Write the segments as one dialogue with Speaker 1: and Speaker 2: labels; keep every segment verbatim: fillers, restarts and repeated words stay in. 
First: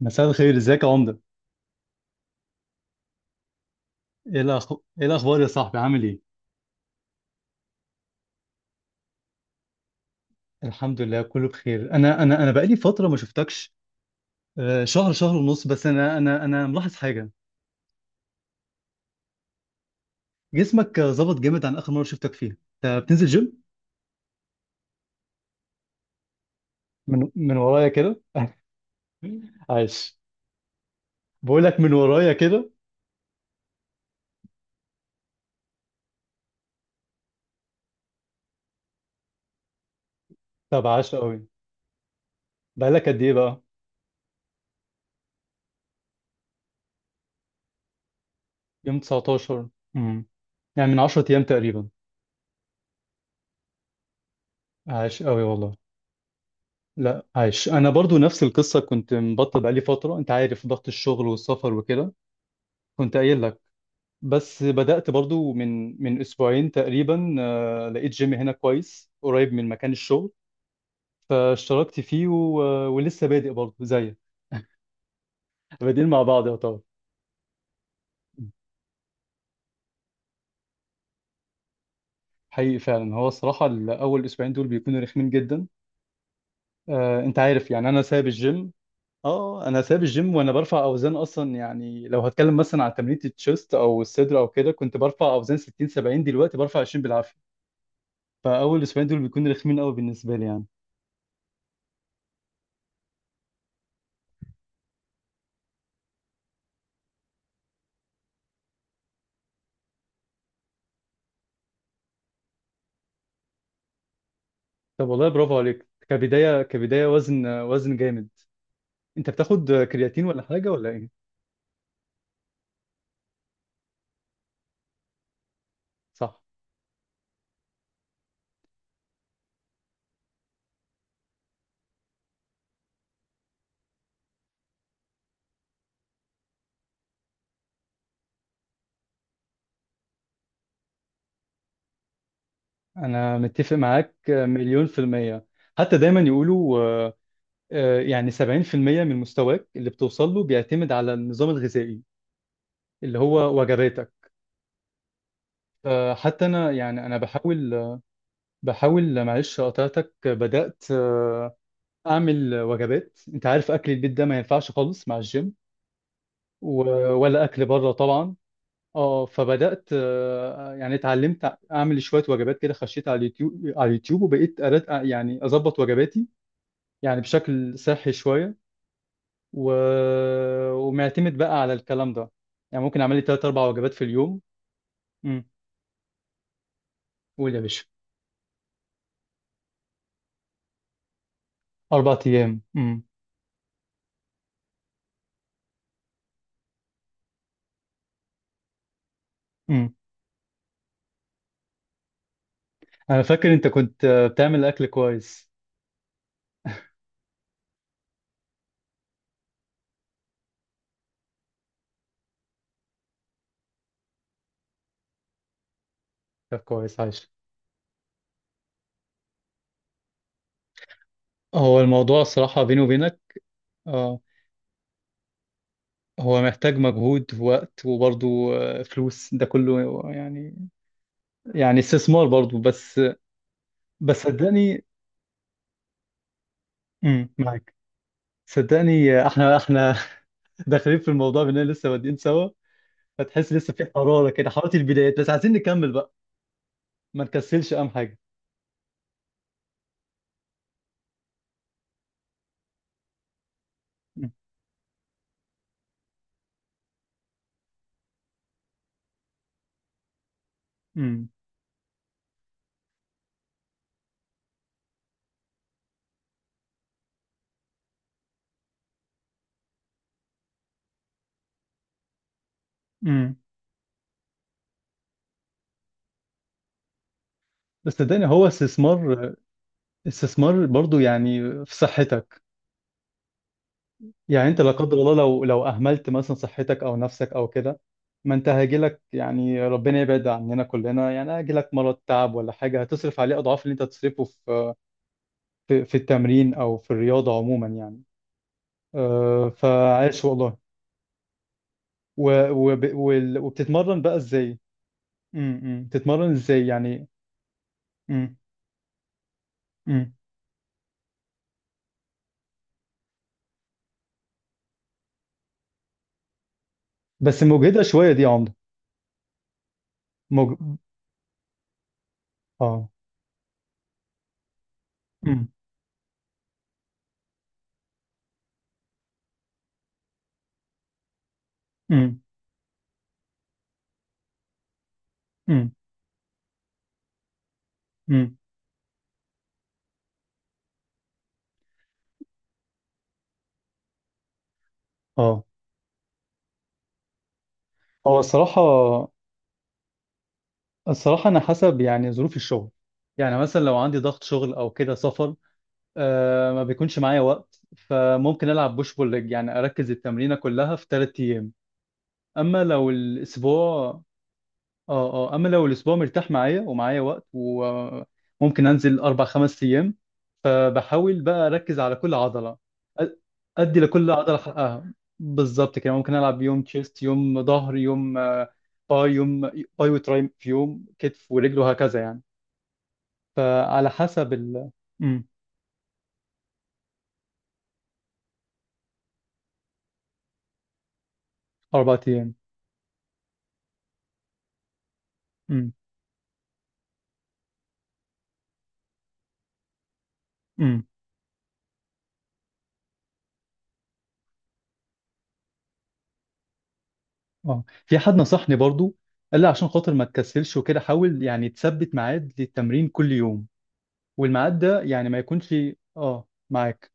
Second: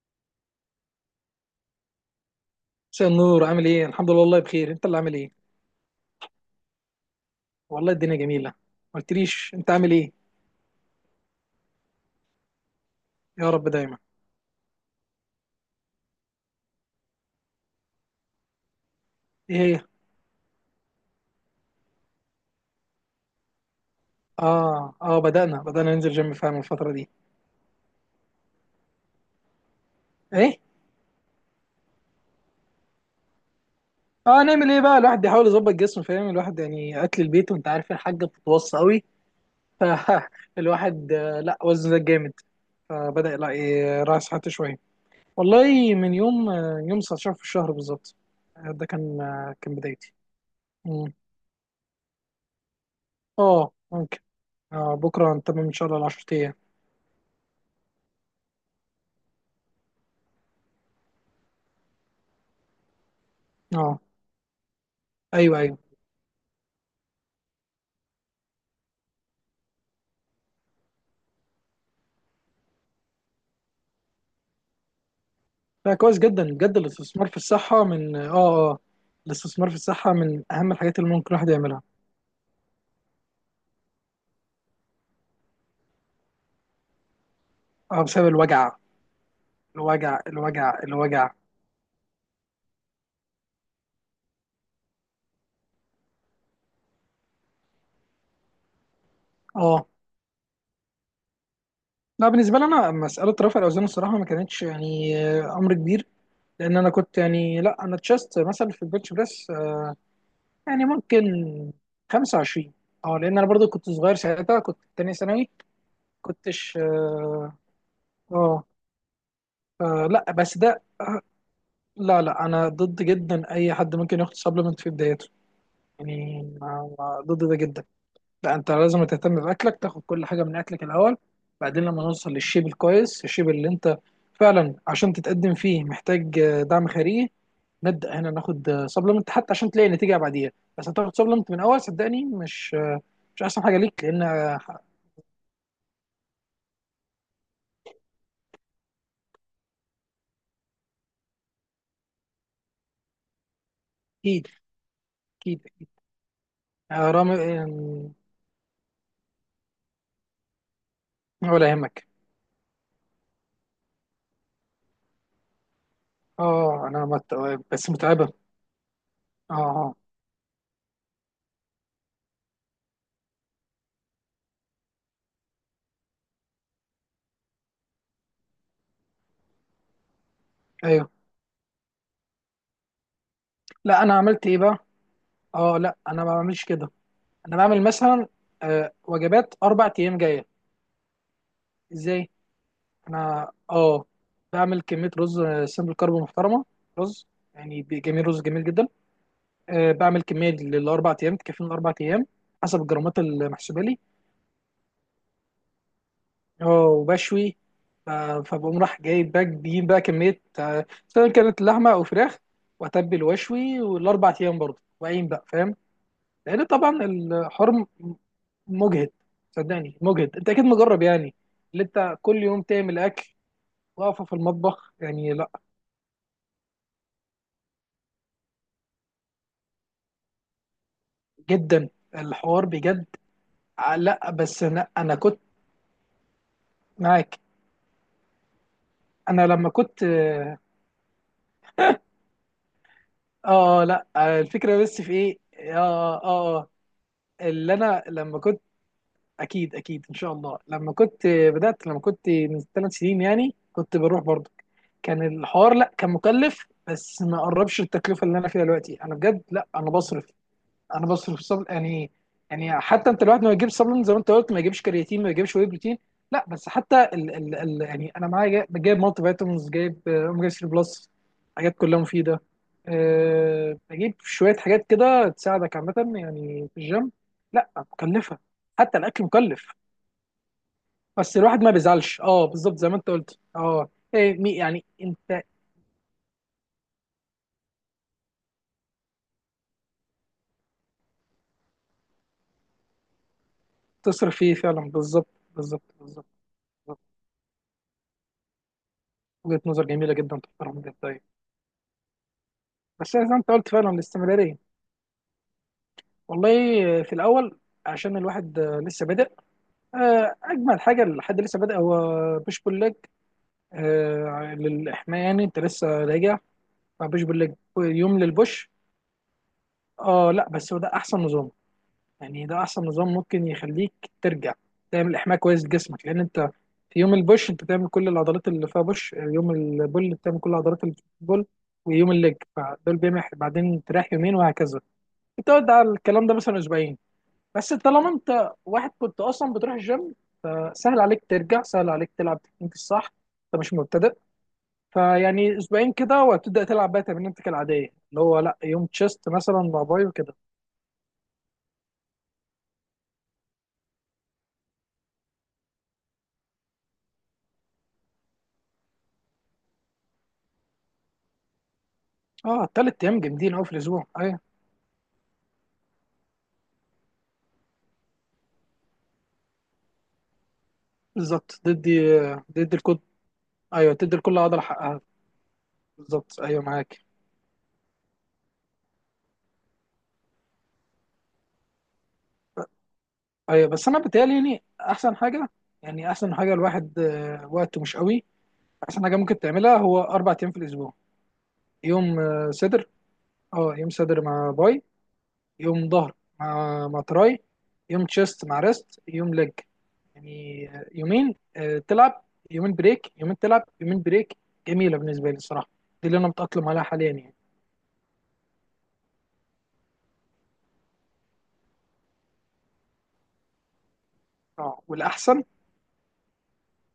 Speaker 1: مساء الخير، ازيك يا عمده؟
Speaker 2: مساء النور. عامل ايه؟ الحمد لله، والله
Speaker 1: ايه
Speaker 2: بخير.
Speaker 1: الأخ...
Speaker 2: انت اللي
Speaker 1: ايه
Speaker 2: عامل ايه؟
Speaker 1: الاخبار يا صاحبي؟ عامل ايه؟
Speaker 2: والله الدنيا جميله. ما قلتليش انت عامل ايه.
Speaker 1: الحمد لله، كله بخير. انا انا انا بقالي فتره ما
Speaker 2: يا رب
Speaker 1: شفتكش.
Speaker 2: دايما.
Speaker 1: آه، شهر شهر ونص بس. انا انا انا ملاحظ حاجه.
Speaker 2: ايه هي؟
Speaker 1: جسمك آه، ظبط جامد عن اخر مره شفتك فيها. انت بتنزل جيم؟
Speaker 2: اه اه بدأنا بدأنا ننزل جيم فعلا الفتره دي.
Speaker 1: من من ورايا كده؟ عايش.
Speaker 2: ايه؟
Speaker 1: بقول لك من ورايا كده.
Speaker 2: اه، نعمل ايه بقى؟ الواحد بيحاول يظبط جسمه، فاهم، الواحد يعني اكل البيت، وانت عارف الحاجه بتتوصى قوي.
Speaker 1: طب
Speaker 2: فالواحد
Speaker 1: عاش
Speaker 2: آه،
Speaker 1: قوي.
Speaker 2: لا وزنه زاد جامد.
Speaker 1: بقالك قد ايه
Speaker 2: فبدأ، لا
Speaker 1: بقى؟
Speaker 2: إيه، راعي صحته شويه. والله من يوم آه، يوم تسعتاشر في الشهر بالظبط. آه، ده
Speaker 1: يوم
Speaker 2: كان آه،
Speaker 1: تسعة عشر.
Speaker 2: كان بدايتي.
Speaker 1: امم يعني من
Speaker 2: مم.
Speaker 1: عشر ايام تقريبا.
Speaker 2: اه ممكن. آه،
Speaker 1: عاش
Speaker 2: بكره
Speaker 1: قوي
Speaker 2: هنتمم ان
Speaker 1: والله.
Speaker 2: شاء الله ال عشر ايام.
Speaker 1: لا عايش، انا برضو نفس القصه، كنت مبطل بقالي فتره، انت عارف ضغط الشغل والسفر وكده. كنت قايل لك.
Speaker 2: اه.
Speaker 1: بس بدأت برضو
Speaker 2: ايوه ايوه.
Speaker 1: من من أسبوعين تقريبا. آه، لقيت جيم هنا كويس قريب من مكان الشغل، فاشتركت فيه و... ولسه بادئ برضو زيك،
Speaker 2: لا
Speaker 1: بادئين
Speaker 2: كويس
Speaker 1: مع
Speaker 2: جدا
Speaker 1: بعض
Speaker 2: بجد،
Speaker 1: يعتبر.
Speaker 2: الاستثمار في الصحه من اه اه الاستثمار في الصحه من اهم الحاجات اللي ممكن الواحد يعملها.
Speaker 1: حقيقي فعلا، هو الصراحة الأول أسبوعين دول بيكونوا رخمين جدا. آه، أنت عارف يعني أنا
Speaker 2: اه بسبب
Speaker 1: سايب الجيم.
Speaker 2: الوجع
Speaker 1: أه أنا سايب
Speaker 2: الوجع
Speaker 1: الجيم وأنا
Speaker 2: الوجع
Speaker 1: برفع أوزان
Speaker 2: الوجع.
Speaker 1: أصلا. يعني لو هتكلم مثلا عن تمرينة التشيست أو الصدر أو كده، كنت برفع أوزان ستين سبعين، دلوقتي برفع عشرين بالعافية. فأول أسبوعين دول بيكونوا رخمين
Speaker 2: اه
Speaker 1: قوي بالنسبة لي يعني.
Speaker 2: لا، بالنسبه لي انا مساله رفع الاوزان الصراحه ما كانتش يعني آه، امر كبير. لان انا كنت يعني، لا انا تشست مثلا في البنش بريس آه، يعني ممكن خمسة وعشرين. اه لان انا برضو كنت صغير ساعتها، كنت
Speaker 1: طب
Speaker 2: تانية
Speaker 1: والله
Speaker 2: ثانوي.
Speaker 1: برافو عليك، كبداية
Speaker 2: كنتش
Speaker 1: كبداية وزن
Speaker 2: اه.
Speaker 1: وزن جامد.
Speaker 2: آه،
Speaker 1: انت بتاخد
Speaker 2: آه،
Speaker 1: كرياتين
Speaker 2: لا
Speaker 1: ولا
Speaker 2: بس
Speaker 1: حاجة
Speaker 2: ده
Speaker 1: ولا
Speaker 2: آه،
Speaker 1: ايه؟
Speaker 2: لا لا انا ضد جدا اي حد ممكن ياخد سبلمنت في بدايته.
Speaker 1: صح.
Speaker 2: يعني ما- ما- ضد ده جدا. لا انت لازم تهتم باكلك، تاخد كل حاجه من اكلك الاول. بعدين لما نوصل للشيب الكويس، الشيب اللي انت فعلا عشان تتقدم فيه محتاج آه، دعم خارجي، نبدا هنا ناخد سبلمنت حتى عشان تلاقي نتيجه بعديها. بس هتاخد سبلمنت من اول، صدقني مش آه،
Speaker 1: انا
Speaker 2: مش احسن
Speaker 1: متفق
Speaker 2: حاجه ليك.
Speaker 1: معاك
Speaker 2: لان آه،
Speaker 1: مليون في المية. حتى دايما يقولوا آه، آه، يعني سبعين في المية من مستواك اللي بتوصل له بيعتمد على النظام الغذائي، اللي هو وجباتك.
Speaker 2: اكيد. اكيد اكيد.
Speaker 1: آه، حتى انا يعني
Speaker 2: آه،
Speaker 1: انا
Speaker 2: رامي،
Speaker 1: بحاول.
Speaker 2: آه،
Speaker 1: بحاول، معلش قطعتك، بدأت آه،
Speaker 2: ولا يهمك.
Speaker 1: اعمل وجبات. انت عارف اكل البيت ده ما ينفعش خالص مع الجيم،
Speaker 2: اه انا
Speaker 1: و-
Speaker 2: مت...
Speaker 1: ولا اكل
Speaker 2: بس
Speaker 1: بره
Speaker 2: متعبه.
Speaker 1: طبعا. اه
Speaker 2: اه
Speaker 1: فبدات
Speaker 2: اه
Speaker 1: آه، يعني اتعلمت اعمل شويه وجبات كده، خشيت على اليوتيوب، على اليوتيوب وبقيت أرد آه، يعني اظبط وجباتي يعني بشكل صحي شويه. و...
Speaker 2: ايوه.
Speaker 1: ومعتمد بقى على الكلام ده. يعني ممكن اعمل لي ثلاث اربع وجبات
Speaker 2: لا
Speaker 1: في
Speaker 2: انا
Speaker 1: اليوم.
Speaker 2: عملت ايه بقى.
Speaker 1: امم.
Speaker 2: اه لا انا ما بعملش كده.
Speaker 1: قول
Speaker 2: انا
Speaker 1: يا
Speaker 2: بعمل
Speaker 1: باشا.
Speaker 2: مثلا آه، وجبات اربع ايام جايه.
Speaker 1: اربع
Speaker 2: ازاي؟
Speaker 1: ايام. امم.
Speaker 2: انا اه بعمل كميه رز آه، سمبل كارب محترمه. رز يعني بي- جميل، رز جميل جدا. أه
Speaker 1: امم.
Speaker 2: بعمل كميه للاربع ايام، تكفيني الاربع ايام حسب الجرامات
Speaker 1: انا فاكر انت
Speaker 2: المحسوبه لي.
Speaker 1: كنت آه، بتعمل اكل كويس.
Speaker 2: اه وبشوي. ف- فبقوم راح جايب بقى بجيب بقى كميه آه، سواء كانت لحمه او فراخ، واتبل واشوي والاربع ايام برضه، واقيم بقى، فاهم؟
Speaker 1: طب
Speaker 2: لان
Speaker 1: كويس
Speaker 2: طبعا
Speaker 1: عايش.
Speaker 2: الحرم مجهد، صدقني مجهد، انت اكيد مجرب يعني.
Speaker 1: هو
Speaker 2: اللي انت
Speaker 1: الموضوع
Speaker 2: كل يوم
Speaker 1: الصراحه بيني
Speaker 2: تعمل
Speaker 1: وبينك،
Speaker 2: اكل
Speaker 1: اه،
Speaker 2: واقفه في المطبخ، يعني لا.
Speaker 1: هو محتاج مجهود ووقت وبرضه آه، فلوس، ده كله يعني، يعني
Speaker 2: جدا.
Speaker 1: استثمار برضو
Speaker 2: الحوار
Speaker 1: بس.
Speaker 2: بجد آه،
Speaker 1: بس
Speaker 2: لا بس
Speaker 1: صدقني.
Speaker 2: انا انا كنت
Speaker 1: امم،
Speaker 2: معاك.
Speaker 1: معاك. صدقني،
Speaker 2: انا
Speaker 1: احنا
Speaker 2: لما
Speaker 1: احنا
Speaker 2: كنت اه
Speaker 1: داخلين في الموضوع باننا لسه بادئين سوا، فتحس لسه
Speaker 2: آه، آه،
Speaker 1: في
Speaker 2: لا
Speaker 1: حراره
Speaker 2: آه،
Speaker 1: كده، حراره
Speaker 2: الفكره بس في
Speaker 1: البدايات، بس
Speaker 2: ايه.
Speaker 1: عايزين نكمل بقى.
Speaker 2: اه اه آه،
Speaker 1: ما نكسلش
Speaker 2: اللي
Speaker 1: اهم
Speaker 2: انا
Speaker 1: حاجه.
Speaker 2: لما كنت، اكيد اكيد ان شاء الله. لما كنت آه، بدات، لما كنت من ثلاث سنين يعني، كنت بروح
Speaker 1: امم.
Speaker 2: برضه. كان الحوار لا كان مكلف بس ما قربش التكلفه اللي انا فيها دلوقتي. انا بجد لا انا بصرف. انا
Speaker 1: امم.
Speaker 2: بصرف صبل يعني. يعني حتى انت الواحد ما يجيبش سبلمنت زي ما انت قلت، ما يجيبش كرياتين، ما يجيبش واي بروتين. لا بس حتى ال ال ال يعني انا معايا جايب, جايب مالتي فيتامينز، جايب آه، اوميجا ثري بلس، حاجات كلها مفيده.
Speaker 1: أمم.
Speaker 2: أه بجيب شويه حاجات كده تساعدك عامه يعني في الجيم. لا
Speaker 1: بس صدقني
Speaker 2: مكلفه،
Speaker 1: هو
Speaker 2: حتى الاكل
Speaker 1: استثمار،
Speaker 2: مكلف.
Speaker 1: استثمار برضو
Speaker 2: بس
Speaker 1: يعني،
Speaker 2: الواحد ما
Speaker 1: في
Speaker 2: بيزعلش،
Speaker 1: صحتك.
Speaker 2: اه بالظبط زي ما انت قلت. اه إيه
Speaker 1: يعني
Speaker 2: مي-
Speaker 1: انت لا
Speaker 2: يعني
Speaker 1: قدر الله
Speaker 2: انت
Speaker 1: لو لو اهملت مثلا صحتك او نفسك او كده، ما انت هيجيلك، يعني ربنا يبعد عننا كلنا، يعني هيجيلك مرض، تعب، ولا حاجه، هتصرف عليه اضعاف اللي انت هتصرفه
Speaker 2: تصرف فيه
Speaker 1: في
Speaker 2: فعلا بالظبط. بالظبط
Speaker 1: في في
Speaker 2: بالظبط
Speaker 1: التمرين او في
Speaker 2: بالظبط.
Speaker 1: الرياضه عموما يعني. آه،
Speaker 2: وجهه نظر جميله
Speaker 1: فعاش
Speaker 2: جدا،
Speaker 1: والله.
Speaker 2: تحترم جدا. طيب،
Speaker 1: و... وب...
Speaker 2: بس زي ما
Speaker 1: وال...
Speaker 2: انت قلت فعلا
Speaker 1: وبتتمرن بقى ازاي؟
Speaker 2: الاستمراريه.
Speaker 1: امم. بتتمرن
Speaker 2: والله
Speaker 1: ازاي يعني؟
Speaker 2: في الاول، عشان
Speaker 1: امم.
Speaker 2: الواحد آه، لسه بادئ،
Speaker 1: امم.
Speaker 2: آه، اجمل حاجه لحد لسه بادئ هو بوش بول ليج. آه، للحمايه، يعني انت لسه راجع، فبوش بول
Speaker 1: بس
Speaker 2: ليج.
Speaker 1: مجهدة شوية
Speaker 2: يوم
Speaker 1: دي يا عمده.
Speaker 2: للبوش. اه لا
Speaker 1: مج...
Speaker 2: بس هو ده احسن نظام، يعني ده احسن
Speaker 1: اه.
Speaker 2: نظام ممكن يخليك ترجع، تعمل احماء
Speaker 1: امم.
Speaker 2: كويس لجسمك. لان انت في يوم البوش انت تعمل كل العضلات اللي فيها بوش، يوم البول بتعمل كل العضلات اللي في البول، ويوم
Speaker 1: امم.
Speaker 2: الليج، فدول بيعمل، بعدين تريح يومين وهكذا. بتقعد
Speaker 1: امم.
Speaker 2: على الكلام ده مثلا اسبوعين. بس طالما
Speaker 1: امم.
Speaker 2: انت واحد كنت اصلا بتروح الجيم، سهل عليك ترجع، سهل عليك تلعب تكنيك الصح، انت مش مبتدئ.
Speaker 1: اه.
Speaker 2: فيعني اسبوعين كده وهتبدا تلعب بقى تمرينتك العاديه
Speaker 1: هو
Speaker 2: اللي هو لا
Speaker 1: الصراحة،
Speaker 2: يوم تشيست مثلا مع باي وكده.
Speaker 1: الصراحة انا حسب يعني ظروف الشغل. يعني مثلا لو عندي ضغط شغل او كده سفر، آه، ما بيكونش معايا وقت، فممكن العب بوش بول ليج يعني، اركز التمرينة كلها في ثلاث ايام. اما
Speaker 2: اه
Speaker 1: لو
Speaker 2: تلات ايام جامدين قوي في
Speaker 1: الاسبوع...
Speaker 2: الاسبوع ايوه.
Speaker 1: اه، اه، اما لو الاسبوع مرتاح معايا ومعايا وقت وممكن انزل اربع خمس ايام، فبحاول بقى
Speaker 2: بالظبط،
Speaker 1: اركز على
Speaker 2: تدي
Speaker 1: كل عضله.
Speaker 2: تدي الكل.
Speaker 1: أ- ادي
Speaker 2: ايوه
Speaker 1: لكل
Speaker 2: تدي
Speaker 1: عضله
Speaker 2: لكل عضله
Speaker 1: حقها.
Speaker 2: حقها.
Speaker 1: بالظبط كده ممكن
Speaker 2: بالظبط
Speaker 1: العب
Speaker 2: ايوه،
Speaker 1: يوم
Speaker 2: معاك.
Speaker 1: تشيست، يوم ظهر، يوم آه، باي، يوم باي وتراي، في يوم كتف ورجل وهكذا يعني.
Speaker 2: ايوه بس
Speaker 1: فعلى
Speaker 2: انا
Speaker 1: حسب
Speaker 2: بتهيألي يعني
Speaker 1: ال...
Speaker 2: احسن
Speaker 1: امم.
Speaker 2: حاجه، يعني احسن حاجه الواحد آه، وقته مش قوي، احسن حاجه ممكن تعملها هو اربع ايام في الاسبوع.
Speaker 1: اربع
Speaker 2: يوم
Speaker 1: ايام.
Speaker 2: آه، صدر، اه يوم صدر مع باي،
Speaker 1: امم.
Speaker 2: يوم ظهر مع مع تراي، يوم تشيست مع ريست، يوم ليج. يعني آه،
Speaker 1: امم.
Speaker 2: يومين آه، تلعب يومين بريك، يومين تلعب يومين بريك. جميلة بالنسبة لي الصراحة، دي اللي أنا متأقلم عليها حاليا يعني.
Speaker 1: اه، في حد نصحني برضو، قال لي عشان خاطر ما تكسلش وكده حاول يعني تثبت ميعاد للتمرين كل يوم، والميعاد ده
Speaker 2: اه
Speaker 1: يعني ما
Speaker 2: والأحسن،
Speaker 1: يكونش... اه، معاك.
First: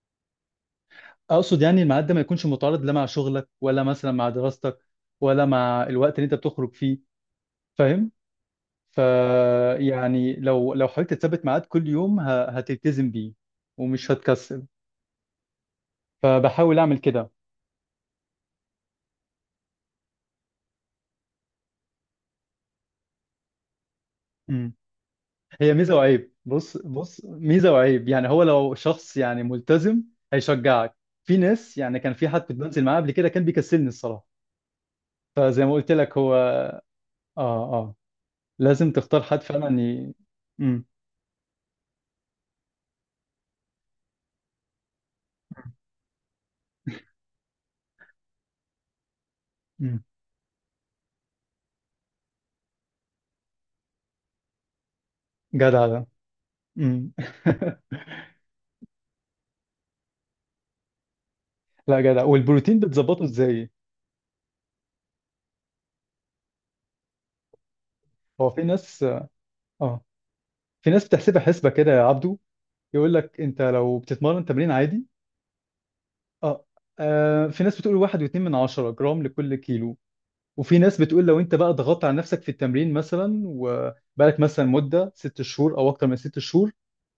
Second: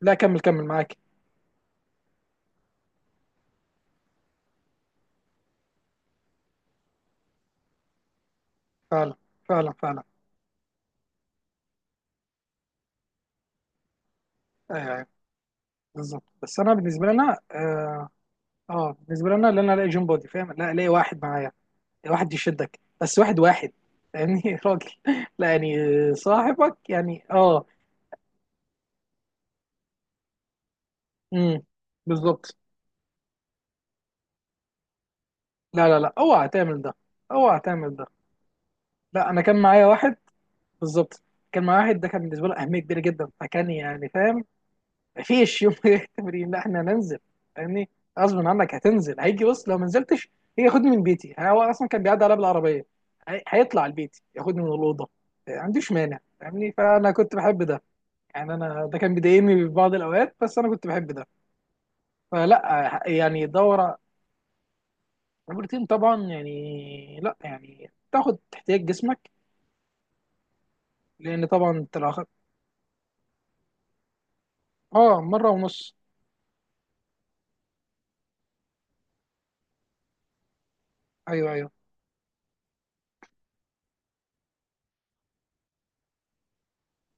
Speaker 2: لا كمل كمل معاك.
Speaker 1: اقصد يعني الميعاد ده ما يكونش متعارض، لا مع شغلك، ولا مثلا مع دراستك، ولا مع الوقت اللي انت بتخرج فيه. فاهم؟ ف...
Speaker 2: فعلا فعلا فعلا.
Speaker 1: يعني لو لو حاولت تثبت ميعاد كل يوم، ه- هتلتزم بيه ومش هتكسل،
Speaker 2: أيوه أيوه بالظبط. بس أنا
Speaker 1: فبحاول اعمل
Speaker 2: بالنسبة
Speaker 1: كده.
Speaker 2: لنا اه آه، بالنسبة لنا اللي أنا ألاقي جيم بودي، فاهم، لا ألاقي واحد معايا، واحد يشدك، بس واحد واحد يعني،
Speaker 1: مم.
Speaker 2: راجل. لا
Speaker 1: هي
Speaker 2: يعني
Speaker 1: ميزة وعيب،
Speaker 2: صاحبك
Speaker 1: بص
Speaker 2: يعني
Speaker 1: بص،
Speaker 2: اه.
Speaker 1: ميزة وعيب يعني. هو لو شخص يعني ملتزم، هيشجعك. في
Speaker 2: امم.
Speaker 1: ناس يعني، كان في حد كنت
Speaker 2: بالظبط.
Speaker 1: بنزل معاه قبل كده كان بيكسلني الصراحة، فزي ما
Speaker 2: لا
Speaker 1: قلت
Speaker 2: لا لا
Speaker 1: لك هو،
Speaker 2: اوعى تعمل ده،
Speaker 1: اه،
Speaker 2: اوعى
Speaker 1: آه.
Speaker 2: تعمل ده.
Speaker 1: لازم تختار
Speaker 2: لا انا
Speaker 1: حد
Speaker 2: كان
Speaker 1: فعلا
Speaker 2: معايا
Speaker 1: ي...
Speaker 2: واحد.
Speaker 1: مم.
Speaker 2: بالظبط، كان معايا واحد ده كان بالنسبه له اهميه كبيره جدا، فكان يعني فاهم، مفيش يوم تمرين لا احنا هننزل، فاهمني؟ غصب عنك هتنزل، هيجي بص لو ما
Speaker 1: مم.
Speaker 2: نزلتش هيجي ياخدني من بيتي. يعني هو اصلا كان بيعدي عليا بالعربيه، هي- هيطلع البيت ياخدني من الاوضه. ما
Speaker 1: جدع
Speaker 2: عنديش
Speaker 1: ده.
Speaker 2: مانع فاهمني،
Speaker 1: مم.
Speaker 2: فانا كنت بحب ده. يعني انا ده كان بيضايقني في بعض الاوقات بس انا كنت بحب ده.
Speaker 1: لا جدع. والبروتين
Speaker 2: فلا
Speaker 1: بتظبطه
Speaker 2: يعني
Speaker 1: ازاي؟
Speaker 2: دوره. البروتين طبعا يعني لا يعني تاخد
Speaker 1: هو في
Speaker 2: احتياج
Speaker 1: ناس،
Speaker 2: جسمك.
Speaker 1: اه، في ناس بتحسبها
Speaker 2: لان
Speaker 1: حسبة
Speaker 2: طبعا
Speaker 1: كده
Speaker 2: انت
Speaker 1: يا
Speaker 2: لو
Speaker 1: عبدو.
Speaker 2: أخدت-
Speaker 1: يقول لك انت لو بتتمرن تمرين عادي،
Speaker 2: اه مره ونص.
Speaker 1: اه، آه، في ناس بتقول واحد واتنين من عشرة جرام لكل كيلو، وفي ناس بتقول لو
Speaker 2: ايوه
Speaker 1: انت
Speaker 2: ايوه.
Speaker 1: بقى ضغطت على نفسك في التمرين مثلا، وبقالك مثلا مدة ست شهور او اكتر من ست شهور،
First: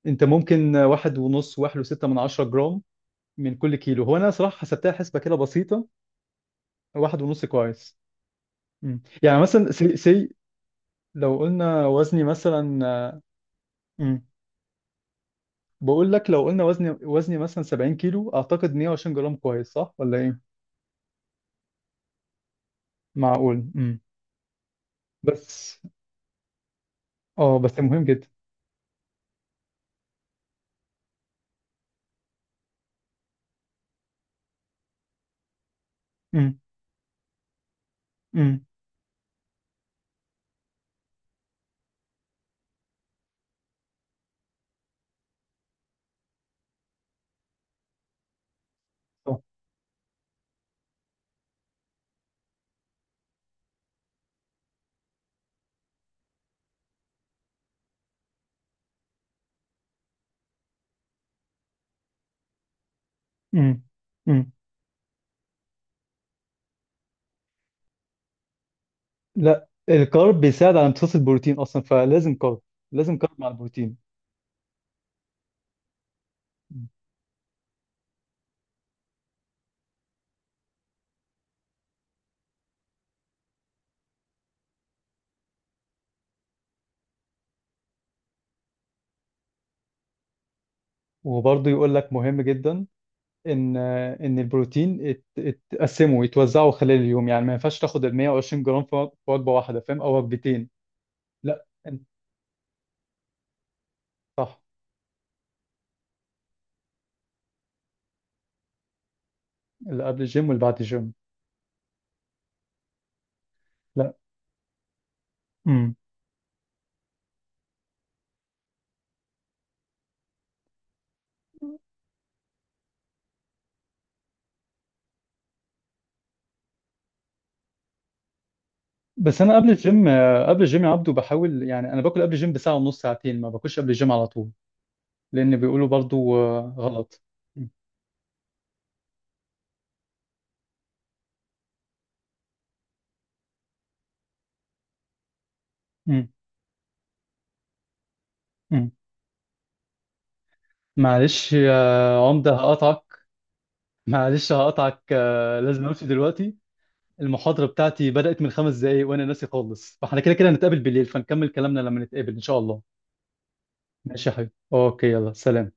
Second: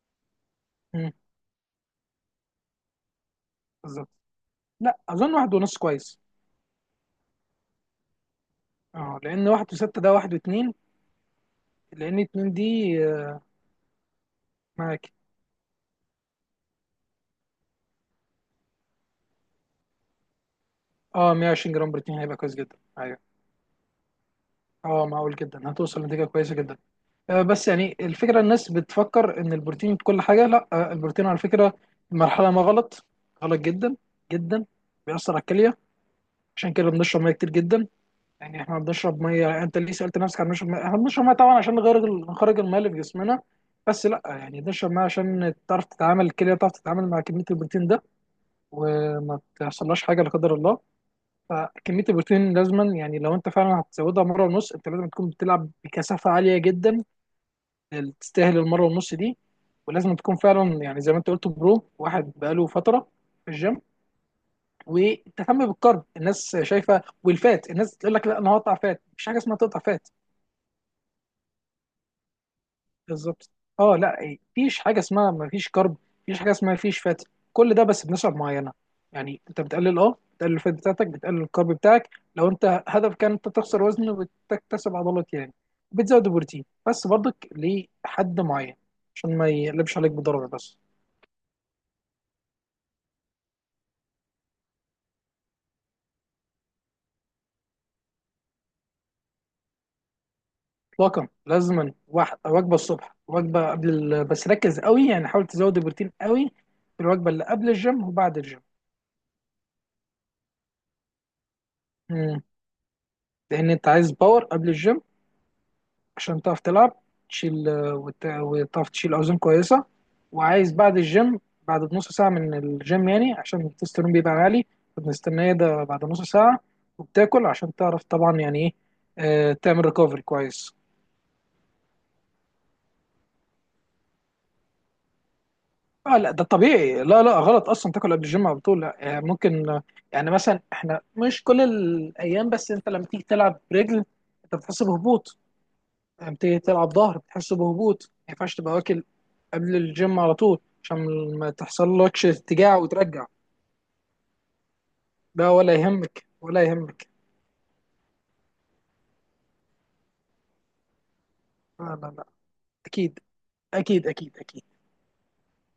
Speaker 1: انت ممكن
Speaker 2: مم،
Speaker 1: واحد ونص، واحد وستة من عشرة جرام من كل كيلو.
Speaker 2: بالظبط.
Speaker 1: هو انا صراحة حسبتها
Speaker 2: لا
Speaker 1: حسبة
Speaker 2: اظن
Speaker 1: كده
Speaker 2: واحد ونص
Speaker 1: بسيطة.
Speaker 2: كويس.
Speaker 1: واحد ونص كويس. مم.
Speaker 2: اه
Speaker 1: يعني
Speaker 2: لان
Speaker 1: مثلا
Speaker 2: واحد
Speaker 1: سي,
Speaker 2: وستة ده واحد
Speaker 1: سي
Speaker 2: واتنين،
Speaker 1: لو قلنا
Speaker 2: لان
Speaker 1: وزني
Speaker 2: اتنين دي
Speaker 1: مثلا آه،
Speaker 2: آه،
Speaker 1: مم.
Speaker 2: معاك.
Speaker 1: بقول لك لو قلنا وزني وزني مثلا سبعين كيلو، اعتقد مية وعشرين جرام كويس، صح ولا ايه؟
Speaker 2: اه مية وعشرين جرام بروتين هيبقى كويس جدا ايوه.
Speaker 1: معقول. مم.
Speaker 2: اه معقول جدا،
Speaker 1: بس.
Speaker 2: هتوصل لنتيجه كويسه جدا. آه
Speaker 1: اه
Speaker 2: بس
Speaker 1: بس
Speaker 2: يعني
Speaker 1: مهم جدا.
Speaker 2: الفكره الناس بتفكر ان البروتين كل حاجه. لا آه البروتين على فكره المرحله ما غلط، غلط جدا، جدا، بيأثر على الكليه.
Speaker 1: مم.
Speaker 2: عشان كده بنشرب ميه كتير جدا. يعني
Speaker 1: مم.
Speaker 2: احنا بنشرب ميه، انت ليه سالت نفسك عن نشرب ميه؟ احنا بنشرب ميه طبعا عشان نغير، نخرج الميه اللي في جسمنا، بس لا يعني بنشرب ميه عشان تعرف تتعامل الكليه، تعرف تتعامل مع كميه البروتين ده
Speaker 1: صح.
Speaker 2: وما تحصلهاش حاجه لا قدر الله. فكميه البروتين لازما، يعني لو انت فعلا هتزودها مره ونص انت لازم تكون بتلعب بكثافه عاليه جدا تستاهل المره ونص دي، ولازم تكون فعلا يعني زي ما انت قلت برو، واحد بقاله فتره في الجيم.
Speaker 1: مم. مم.
Speaker 2: وتهتم بالكارب، الناس شايفه والفات الناس تقول لك لا انا هقطع فات، مفيش حاجه اسمها
Speaker 1: لا،
Speaker 2: تقطع فات.
Speaker 1: الكارب بيساعد على امتصاص البروتين اصلا، فلازم كارب، لازم كارب مع
Speaker 2: بالظبط.
Speaker 1: البروتين.
Speaker 2: اه لا مفيش حاجه اسمها مفيش كرب، مفيش حاجه اسمها
Speaker 1: مم.
Speaker 2: مفيش فات. كل ده بس بنسب معينه. يعني انت بتقلل، اه بتقلل الفات بتاعتك، بتقلل الكرب بتاعك لو انت هدفك كان انت تخسر وزن وتكتسب عضلات يعني، بتزود البروتين بس برضك لحد معين عشان ما يقلبش عليك بضرر بس.
Speaker 1: وبرضه يقول لك مهم جدا ان ان البروتين ات- اتقسموا يتوزعوا خلال اليوم، يعني ما ينفعش تاخد ال مية وعشرين جرام في في وجبه واحده فاهم، او وجبتين.
Speaker 2: اطلاقا
Speaker 1: لا
Speaker 2: لازما،
Speaker 1: انت.
Speaker 2: واحد وجبه الصبح، وجبه قبل ال... بس
Speaker 1: صح.
Speaker 2: ركز قوي، يعني حاول تزود البروتين قوي في الوجبه اللي قبل الجيم وبعد الجيم.
Speaker 1: اللي قبل الجيم واللي بعد الجيم.
Speaker 2: مم. لان انت عايز
Speaker 1: لا.
Speaker 2: باور قبل الجيم
Speaker 1: امم.
Speaker 2: عشان تعرف تلعب، تشيل آه، وت- وتعرف تشيل اوزان كويسه. وعايز بعد الجيم، بعد نص ساعه من الجيم يعني، عشان التستيرون بيبقى عالي فبنستناه ده بعد نص ساعه. وبتاكل عشان تعرف طبعا يعني ايه
Speaker 1: بس
Speaker 2: آه،
Speaker 1: انا قبل
Speaker 2: تعمل
Speaker 1: الجيم،
Speaker 2: ريكفري
Speaker 1: قبل
Speaker 2: كويس.
Speaker 1: الجيم يا عبدو بحاول يعني، انا باكل قبل الجيم بساعه ونص ساعتين، ما باكلش قبل الجيم على طول، لان بيقولوا
Speaker 2: آه لا
Speaker 1: برضو
Speaker 2: ده
Speaker 1: آه،
Speaker 2: طبيعي،
Speaker 1: غلط.
Speaker 2: لا لا غلط اصلا تاكل قبل الجيم على طول. لا آه، ممكن آه، يعني مثلا احنا مش كل الايام، بس انت لما تيجي تلعب رجل انت بتحس بهبوط،
Speaker 1: امم.
Speaker 2: لما بتيجي تلعب ظهر بتحس بهبوط، ما ينفعش تبقى
Speaker 1: امم.
Speaker 2: واكل قبل الجيم على طول عشان ما
Speaker 1: معلش يا
Speaker 2: تحصل لكش
Speaker 1: عمده
Speaker 2: ارتجاع
Speaker 1: هقطعك،
Speaker 2: وترجع.
Speaker 1: معلش هقطعك،
Speaker 2: ده
Speaker 1: آه،
Speaker 2: ولا
Speaker 1: لازم امشي
Speaker 2: يهمك،
Speaker 1: دلوقتي.
Speaker 2: ولا يهمك.
Speaker 1: المحاضرة بتاعتي بدأت من خمس دقايق وأنا ناسي خالص، فاحنا كده كده هنتقابل بالليل، فنكمل كلامنا
Speaker 2: لا
Speaker 1: لما
Speaker 2: لا لا.
Speaker 1: نتقابل إن شاء الله.
Speaker 2: اكيد اكيد
Speaker 1: ماشي يا
Speaker 2: اكيد
Speaker 1: حبيبي،
Speaker 2: اكيد.
Speaker 1: أوكي، يلا سلام.